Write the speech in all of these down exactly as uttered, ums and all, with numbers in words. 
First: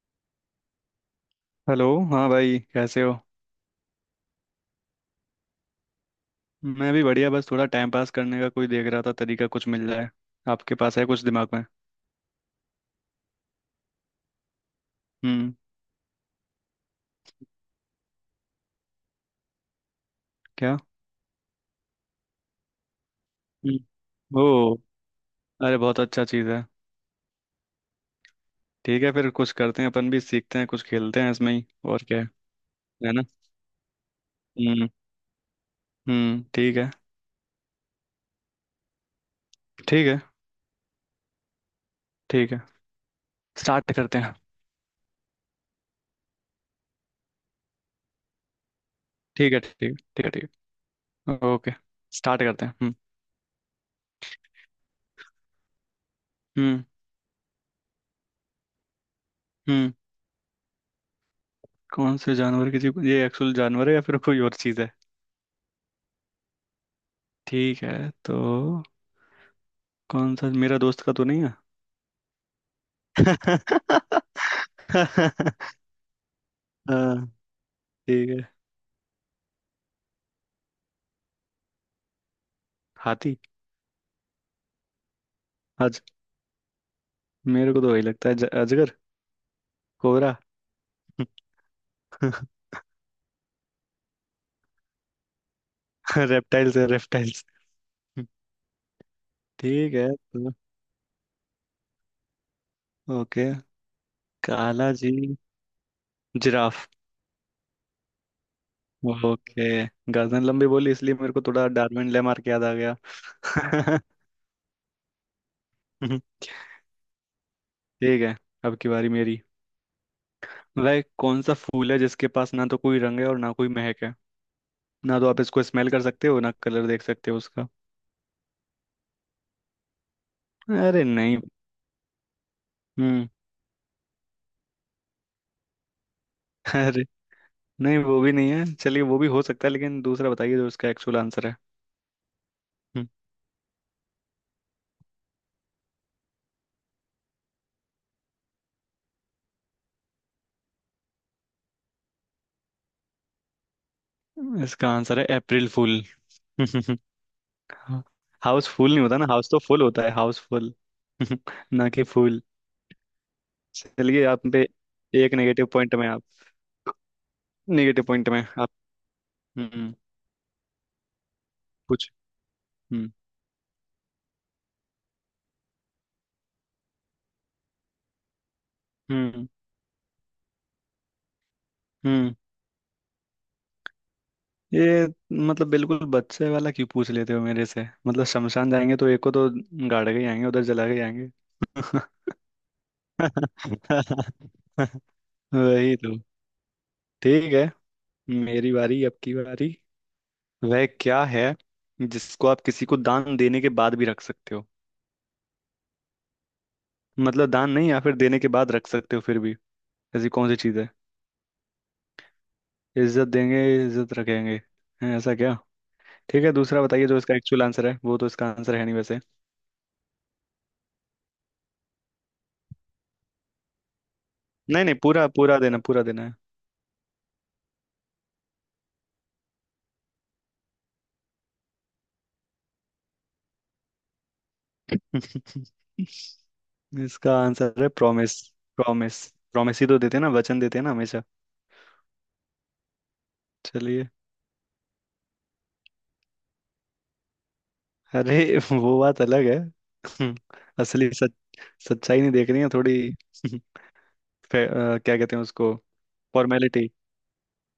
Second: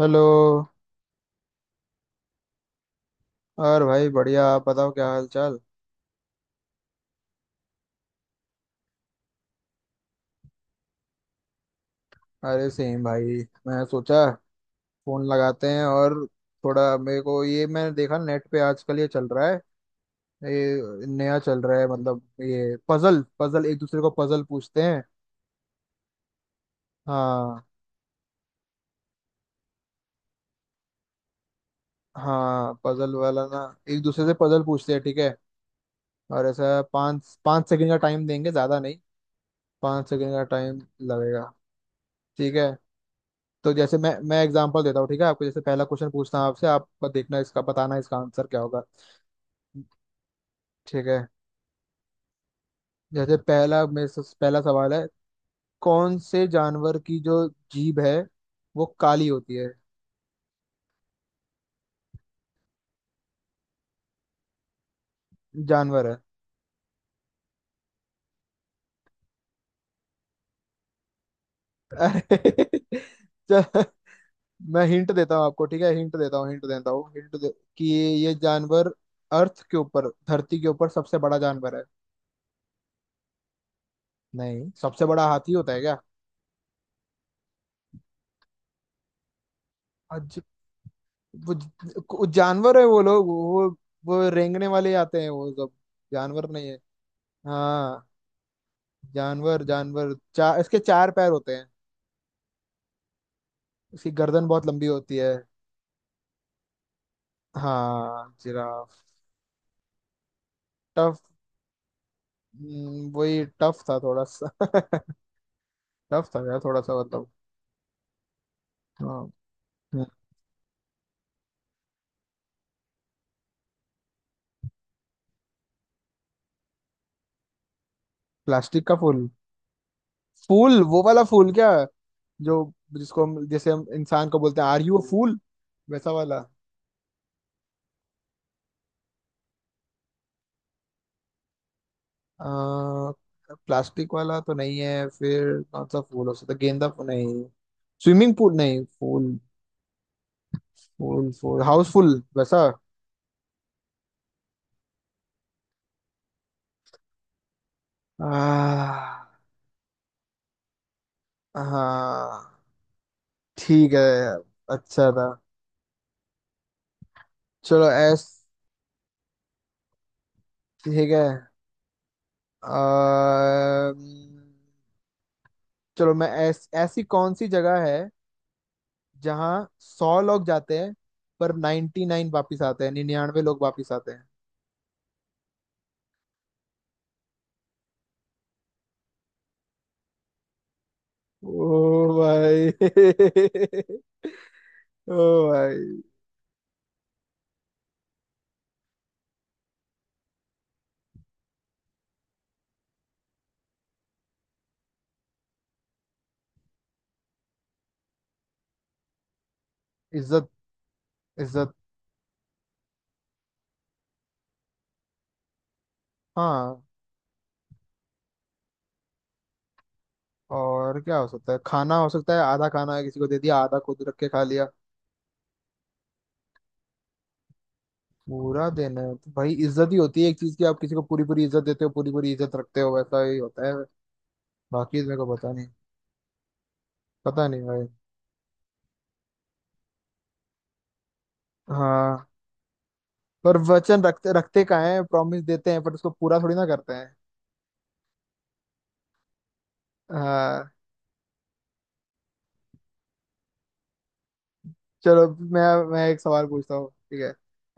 Hello. Hello. हाँ भाई कैसे हो। और भाई बढ़िया, आप बताओ क्या हाल चाल। मैं भी बढ़िया, बस थोड़ा टाइम पास करने का कोई देख रहा था तरीका, कुछ मिल जाए। आपके पास है कुछ दिमाग में? अरे सेम भाई, मैं सोचा फोन हम्म। लगाते हैं और थोड़ा मेरे को, ये मैंने देखा नेट पे आजकल ये चल रहा है, क्या? ये नया चल रहा है, मतलब ये पजल पजल एक दूसरे को हम्म, पजल ओ, पूछते हैं। अरे बहुत अच्छा चीज़ है। हाँ। ठीक है, फिर कुछ करते हैं, अपन भी सीखते हैं, कुछ खेलते हैं इसमें ही। और क्या है? हाँ, है पजल ना। वाला ना, एक दूसरे से पजल हम्म। पूछते हैं, ठीक है। हम्म, और ठीक ऐसा है। पाँच पाँच सेकंड का टाइम देंगे, ज्यादा नहीं, ठीक पाँच है। सेकंड का टाइम लगेगा, ठीक ठीक है, है। तो स्टार्ट जैसे मैं करते हैं। मैं एग्जांपल देता हूँ, ठीक है? आपको जैसे पहला क्वेश्चन पूछता हूँ आपसे, आप देखना इसका, बताना इसका आंसर क्या होगा। ठीक है। ठीक है। ठीक है। ठीक ठीक है। है, ओके, स्टार्ट करते हैं। हम्म। जैसे पहला, मेरे से पहला सवाल है, कौन से हम्म जानवर की जो जीभ है, वो काली होती है? हम्म कौन से जानवर, किसी को, ये एक्चुअल जानवर है या फिर कोई और चीज़ है? जानवर है। ठीक है तो, कौन सा? मेरा दोस्त का तो नहीं है। अरे, चल, मैं हिंट देता हूँ आपको, ठीक है? हिंट देता हूँ हिंट देता हूँ हाँ हिंट दे, कि ठीक ये है। जानवर अर्थ के ऊपर, धरती के ऊपर सबसे बड़ा जानवर है। हाथी। नहीं, सबसे बड़ा हाथी होता है क्या? आज मेरे को तो वही लगता है, ज- अजगर, कोबरा। आज वो वो जानवर है, वो लोग, वो वो रेंगने वाले आते हैं वो सब जानवर नहीं रेप्टाइल्स है। है, रेप्टाइल्स। हाँ, जानवर ठीक है जानवर तो, चार, इसके चार पैर होते हैं। ओके। इसकी गर्दन बहुत लंबी काला जी, होती है। जिराफ। हाँ, जिराफ। ओके। गर्दन लंबी बोली इसलिए टफ। मेरे को थोड़ा डार्विन लेमार्क याद आ गया। हम्म, वही टफ था थोड़ा सा। टफ था यार, थोड़ा सा, मतलब। ठीक है, अब की बारी हाँ। मेरी। हम्म, वह कौन सा फूल है जिसके पास ना तो कोई रंग है और ना कोई महक है? ना तो आप इसको स्मेल कर सकते हो ना कलर देख सकते हो उसका। प्लास्टिक का फूल। फूल, वो अरे वाला नहीं। फूल, क्या जो, जिसको हम्म। हम, जैसे हम इंसान को बोलते हैं आर यू अ फूल, वैसा वाला। अरे नहीं, वो भी नहीं है, चलिए वो भी हो सकता है, लेकिन दूसरा बताइए जो इसका एक्चुअल आंसर है। प्लास्टिक वाला तो नहीं है, फिर कौन सा फूल हो सकता है? गेंदा फूल नहीं, स्विमिंग पूल नहीं, फूल फूल फूल हाउसफुल वैसा। हम्म, इसका आंसर है अप्रैल फूल। हाउस फूल नहीं होता आ, ना, हाउस तो फुल होता है, हाउस फुल। ना कि फूल। हाँ, ठीक है, चलिए, आप पे अच्छा था। एक नेगेटिव पॉइंट। में आप चलो नेगेटिव पॉइंट ऐस में आप। हम्म, ठीक है। कुछ। हम्म। आ, चलो मैं ऐस, ऐसी कौन सी जगह है हम्म जहाँ सौ लोग जाते हैं पर नाइन्टी नाइन हम्म वापिस आते हैं, निन्यानवे लोग वापिस आते हैं। ये, मतलब बिल्कुल बच्चे वाला क्यों पूछ लेते हो मेरे से? मतलब शमशान जाएंगे तो एक को तो गाड़ के ही आएंगे, उधर जला के ही आएंगे। ओ भाई। ओ वही भाई। तो। ठीक है, मेरी बारी, अब की बारी। वह क्या है जिसको आप किसी को दान देने के बाद भी रख सकते हो? मतलब दान नहीं, या फिर देने के बाद रख सकते हो फिर भी। ऐसी इज्जत। कौन सी चीज है? इज्जत। इज्जत देंगे, इज्जत रखेंगे? हैं, ऐसा क्या। ठीक है, दूसरा हाँ, बताइए जो इसका एक्चुअल आंसर है, वो तो इसका आंसर है नहीं वैसे। और क्या हो सकता है? खाना हो सकता है, आधा खाना है, किसी को दे दिया, आधा खुद रख के खा लिया। नहीं नहीं, पूरा पूरा देना, पूरा देना है। पूरा दिन है तो भाई इज्जत ही होती है एक चीज की, आप किसी को पूरी पूरी इज्जत देते हो, पूरी पूरी इज्जत रखते हो, वैसा ही होता है। बाकी तो मेरे को पता नहीं। इसका पता नहीं आंसर भाई। है प्रॉमिस। प्रॉमिस। प्रॉमिस ही तो देते हैं ना, वचन देते हैं ना हमेशा। हाँ, पर वचन चलिए, रखते रखते का है, प्रॉमिस देते हैं पर उसको पूरा थोड़ी ना करते हैं। अरे वो बात अलग है। हाँ। असली सच, सच्चाई नहीं देख रही है थोड़ी। फे- अ, क्या चलो कहते हैं मैं उसको, मैं एक सवाल पूछता हूँ, फॉर्मेलिटी। ठीक है?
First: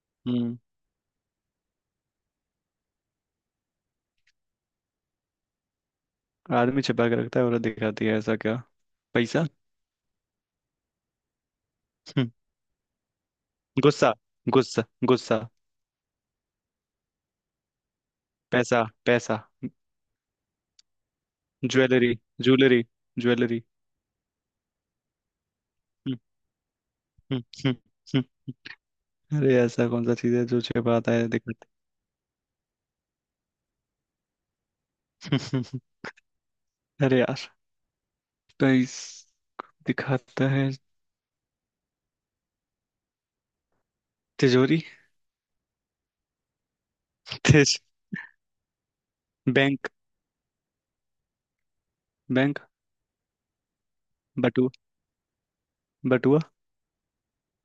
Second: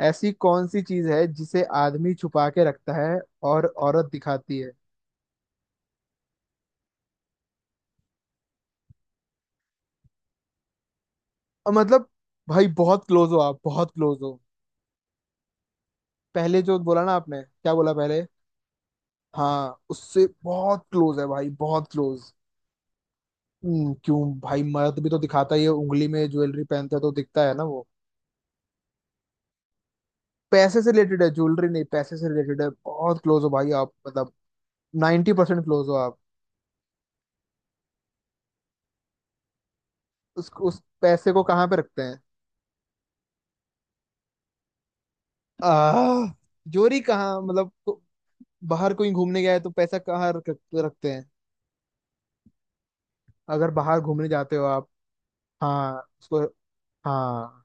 ऐसी हम्म। कौन सी चीज है जिसे आदमी छुपा के रखता है और औरत दिखाती है? आदमी छिपा के रखता है औरत दिखाती है, ऐसा क्या? पैसा। और मतलब हम्म, भाई बहुत क्लोज हो आप, बहुत गुस्सा, क्लोज हो। गुस्सा, गुस्सा। पहले जो बोला ना आपने, क्या बोला पहले? पैसा पैसा। हाँ, उससे बहुत क्लोज है भाई, बहुत ज्वेलरी, क्लोज। Jewellery, jewellery. हम्म, क्यों भाई, मर्द भी तो दिखाता ही है, उंगली हम्म, में ज्वेलरी पहनते है तो हम्म, दिखता है ना हम्म, वो। हम्म। अरे ऐसा कौन सा चीज है जो पैसे से छिपाता रिलेटेड है है, दिखाता ज्वेलरी है? नहीं, पैसे से रिलेटेड है, बहुत क्लोज हो भाई आप, मतलब 90% परसेंट क्लोज हो आप। अरे यार, पैस दिखाता उस है। उस पैसे को कहाँ पे रखते हैं? तिजोरी, आह, जोरी कहाँ, मतलब तिज को- बाहर कोई घूमने गया है तो बैंक, पैसा कहाँ रख, रखते हैं? बैंक, अगर बाहर घूमने जाते हो बटुआ, आप? हाँ बटुआ। उसको। हाँ,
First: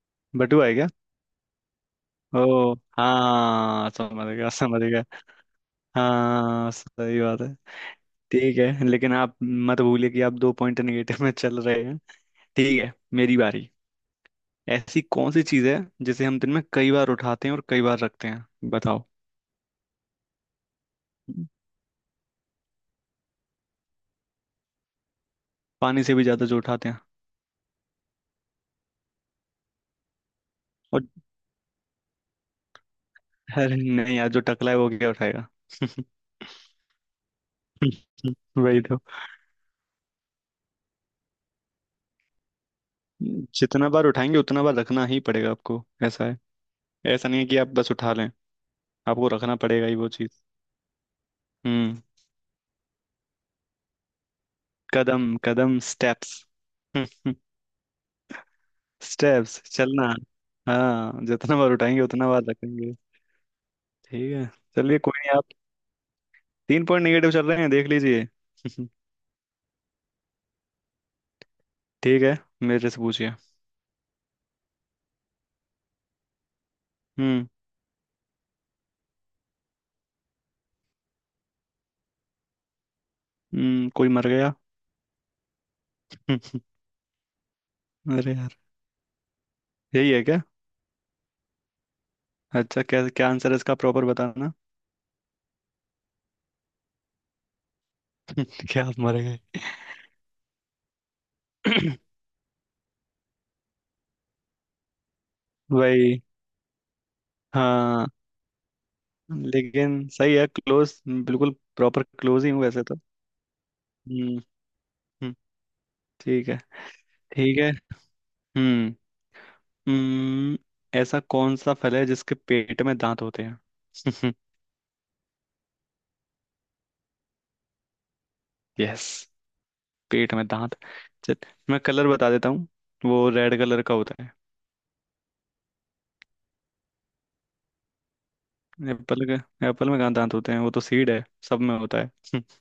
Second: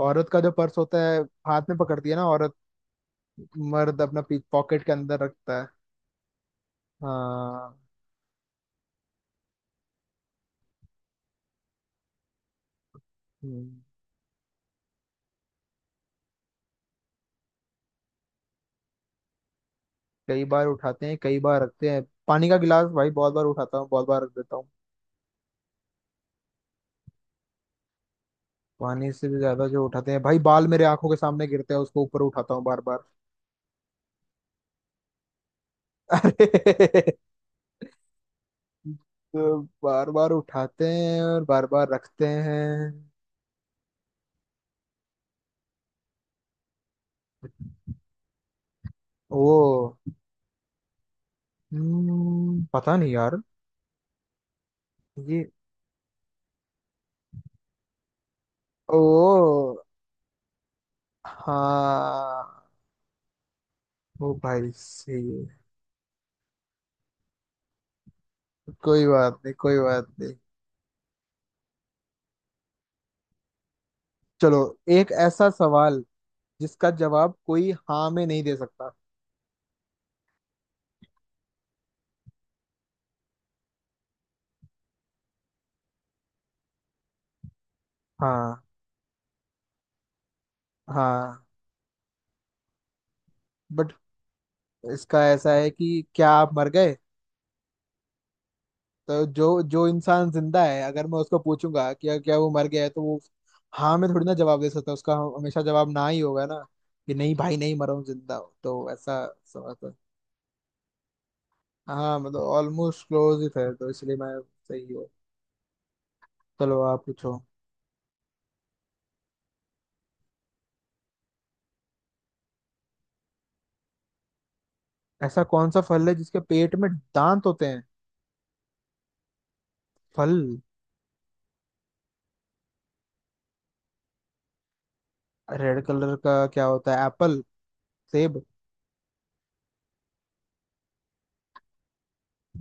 औरत का जो बटुआ है पर्स क्या? होता है, हाथ में पकड़ती है ना औरत, ओ हाँ, मर्द अपना समझ गया समझ पॉकेट के गया। अंदर रखता है। हाँ सही बात है। हाँ। ठीक है, लेकिन आप मत भूलिए कि आप दो पॉइंट नेगेटिव में चल रहे हैं। ठीक है, मेरी बारी। हम्म, ऐसी कौन सी चीज है जिसे हम दिन में कई बार उठाते हैं और कई बार रखते हैं, बताओ? कई बार उठाते हैं कई बार रखते हैं, पानी का गिलास? भाई बहुत बार उठाता हूँ, बहुत बार रख देता हूँ। पानी से भी ज्यादा जो उठाते हैं। पानी से भी ज्यादा जो उठाते हैं? भाई बाल मेरे और आंखों के सामने गिरते हैं, उसको ऊपर उठाता हूँ बार बार। अरे नहीं यार, जो टकला है वो क्या उठाएगा? अरे, वही तो। तो बार बार उठाते हैं और बार बार रखते हैं। जितना बार उठाएंगे उतना बार रखना ही पड़ेगा आपको, ऐसा है। ऐसा नहीं है कि आप बस उठा लें, आपको रखना पड़ेगा ही ओ। वो चीज। हम्म। हम्म, पता नहीं यार। कदम ये कदम, स्टेप्स। स्टेप्स, ओ। चलना। हाँ जितना बार उठाएंगे उतना बार हाँ। रखेंगे। ओ ठीक है। भाई चलिए कोई सही नहीं, है। आप तीन पॉइंट निगेटिव चल रहे हैं, देख लीजिए। कोई बात नहीं, कोई बात नहीं। ठीक है, मेरे से पूछिए। चलो, एक ऐसा सवाल जिसका जवाब हम्म। कोई हाँ में नहीं दे सकता। हम्म, कोई मर गया। अरे यार, हाँ। यही है क्या? हाँ। अच्छा क्या, क्या आंसर है इसका, बट प्रॉपर बताना। इसका ऐसा है कि क्या आप मर गए? क्या आप मर तो गए? जो जो इंसान जिंदा है, अगर मैं उसको पूछूंगा कि क्या क्या वो मर गया है, तो वो हाँ में थोड़ी ना जवाब दे सकता है, उसका हमेशा जवाब ना ही वही। होगा ना, कि नहीं भाई, नहीं मरा हूँ, हाँ। जिंदा हूँ, तो ऐसा सवाल था। लेकिन सही है, क्लोज बिल्कुल। प्रॉपर हाँ मतलब क्लोज ही हूँ वैसे तो। ऑलमोस्ट क्लोज ही थे तो इसलिए हम्म। मैं सही हूँ। हम्म, ठीक है। चलो आप पूछो। ठीक है। हम्म। हम्म, ऐसा कौन सा फल है जिसके पेट में दांत होते हैं? ऐसा कौन सा फल है जिसके पेट में दांत होते हैं? यस, पेट फल। में दांत। चल, मैं कलर बता देता हूँ, वो रेड कलर का होता है। रेड कलर का क्या होता है, एप्पल, सेब? एप्पल का? एप्पल में कहाँ दांत होते हैं, वो तो सीड है, सब में होता है।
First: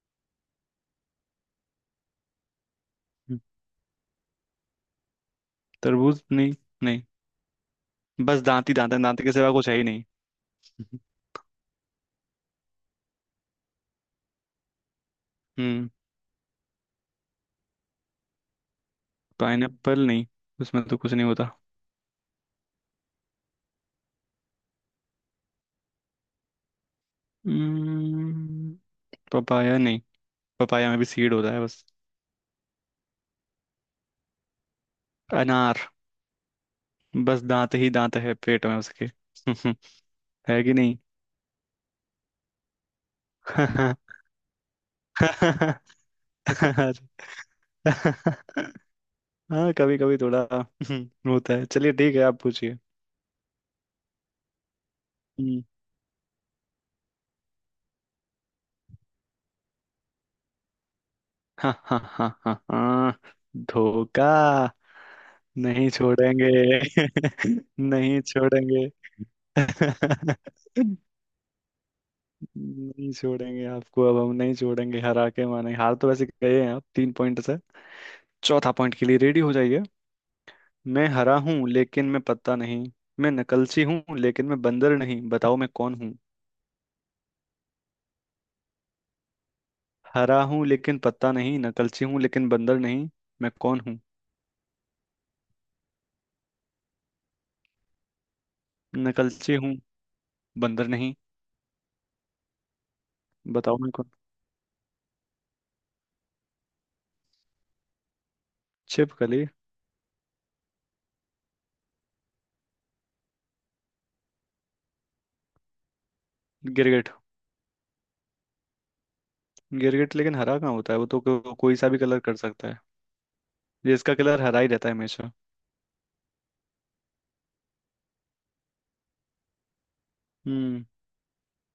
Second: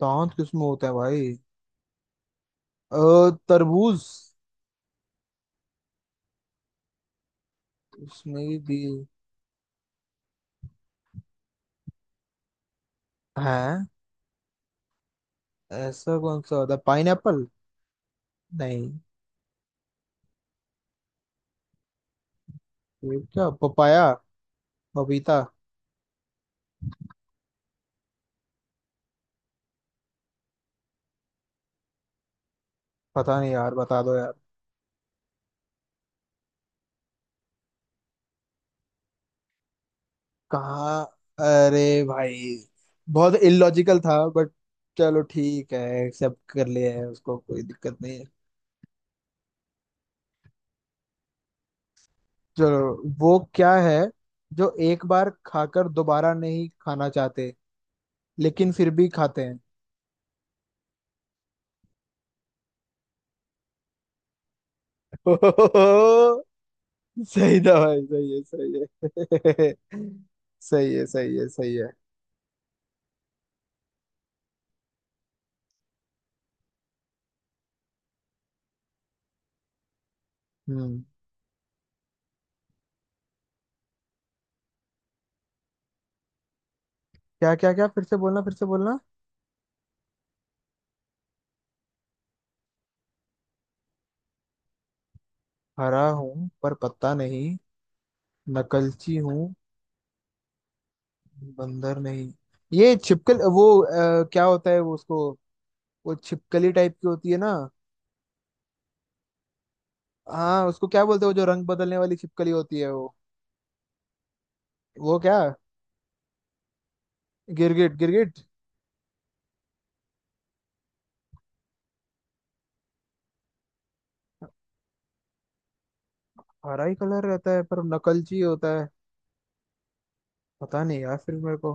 दांत किसमें होता है भाई? अ, हम्म, तरबूज। तरबूज नहीं। नहीं, बस उसमें दांत ही भी दांत है, दांत के सिवा कुछ है ही नहीं। है, हम्म। ऐसा कौन सा होता है, पाइन एप्पल? नहीं। पाइनएप्पल नहीं, उसमें तो कुछ नहीं होता। ये क्या, पपाया, पपीता? हम्म, पपाया नहीं, पपाया में भी सीड होता है बस। पता नहीं यार, बता दो यार। अनार, बस दांत ही दांत है पेट में उसके। है कि नहीं? कहाँ? अरे भाई, बहुत इलॉजिकल था बट चलो ठीक अरे। है, एक्सेप्ट कर लिया है उसको, कोई दिक्कत नहीं है। हाँ, कभी कभी थोड़ा होता है, चलिए ठीक है, आप पूछिए। चलो, वो क्या है जो एक बार हम्म, खाकर दोबारा नहीं खाना चाहते, लेकिन फिर भी खाते हैं? हाँ, हाँ, हाँ, हाँ, हाँ, धोखा। नहीं छोड़ेंगे। सही था नहीं भाई, सही छोड़ेंगे। है, सही है। सही है, सही है, सही है। नहीं छोड़ेंगे आपको, अब हम नहीं छोड़ेंगे, हरा के माने। हार तो वैसे गए हैं आप तीन पॉइंट से, चौथा पॉइंट के लिए रेडी हो जाइए। हम्म। मैं हरा हूँ लेकिन मैं पत्ता नहीं, मैं नकलची हूँ लेकिन मैं बंदर नहीं, बताओ मैं कौन? क्या क्या क्या, फिर से बोलना, फिर से बोलना। हरा हूँ लेकिन पत्ता नहीं, नकलची हूँ लेकिन बंदर नहीं, मैं कौन हूँ? हरा हूँ पर पत्ता नहीं, नकलची हूँ, नकलची हूँ, बंदर नहीं, बंदर नहीं, ये छिपकल वो बताओ मैं कौन? अ, क्या होता है वो, उसको, वो छिपकली टाइप की होती है ना। छिपकली? हाँ, उसको क्या बोलते हैं वो, जो रंग बदलने वाली छिपकली होती है वो वो क्या, गिरगिट। गिरगिट, गिरगिट। गिरगिट लेकिन हरा कहाँ होता है, वो तो को, कोई सा भी कलर कर सकता है। ये इसका कलर हरा ही रहता है हमेशा। हरा ही कलर रहता है पर नकलची होता है। पता हम्म। नहीं यार, फिर मेरे को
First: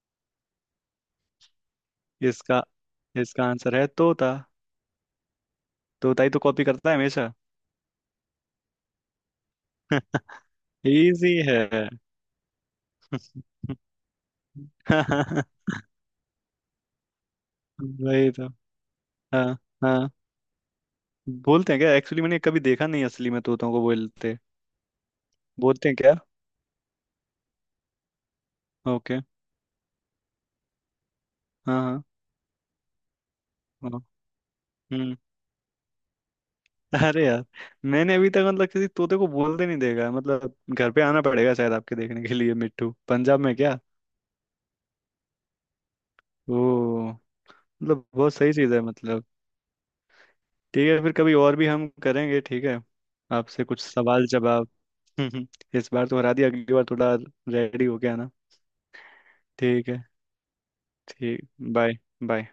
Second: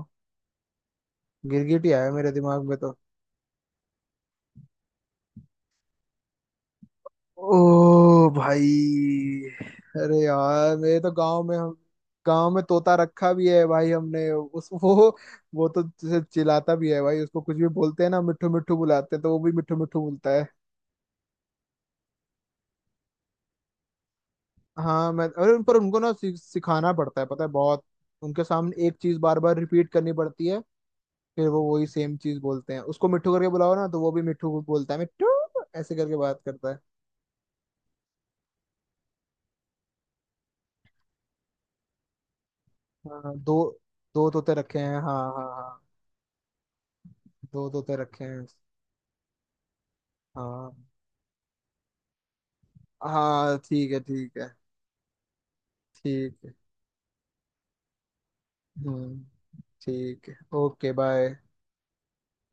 गिरगिट ही आया मेरे इसका दिमाग में तो। इसका आंसर है तोता। तोता ही तो कॉपी करता है हमेशा। ओ भाई। अरे यार, मेरे तो इजी गांव में, हम है। गांव में तोता रखा भी है भाई हमने, उस वो वो तो जैसे चिल्लाता भी है भाई, उसको कुछ भी बोलते हैं ना, वही तो, मिट्ठू मिट्ठू बुलाते हैं तो वो हाँ, भी मिट्ठू मिट्ठू हाँ। बोलता है। बोलते हैं क्या एक्चुअली? मैंने कभी देखा नहीं असली में तोतों को बोलते। हाँ मैं, अरे उन पर बोलते हैं उनको ना क्या? सि- सिखाना पड़ता है, पता है, बहुत उनके सामने एक चीज ओके। बार बार रिपीट करनी पड़ती है, फिर वो हाँ, वही हाँ, सेम चीज बोलते हैं। उसको मिट्ठू करके बुलाओ ना, हाँ, तो वो भी मिट्ठू बोलता है, हम्म। मिट्ठू। ऐसे करके बात करता है। अरे यार, मैंने अभी तक मतलब किसी तोते को बोलते नहीं देखा है। मतलब घर पे आना पड़ेगा शायद आपके देखने के लिए, मिट्टू, हाँ, पंजाब दो में क्या? दो तोते रखे हैं, हाँ हाँ हाँ, वो दो तोते मतलब रखे बहुत हैं। सही चीज़ है, मतलब। हाँ, ठीक है, फिर कभी और भी हम करेंगे, ठीक है, हाँ, आपसे कुछ ठीक है, सवाल ठीक है, जवाब। इस बार तो हरा ठीक दिया, है। अगली बार थोड़ा रेडी होके आना। हम्म। ठीक है। ठीक है, ओके, बाय। ठीक, बाय। बाय।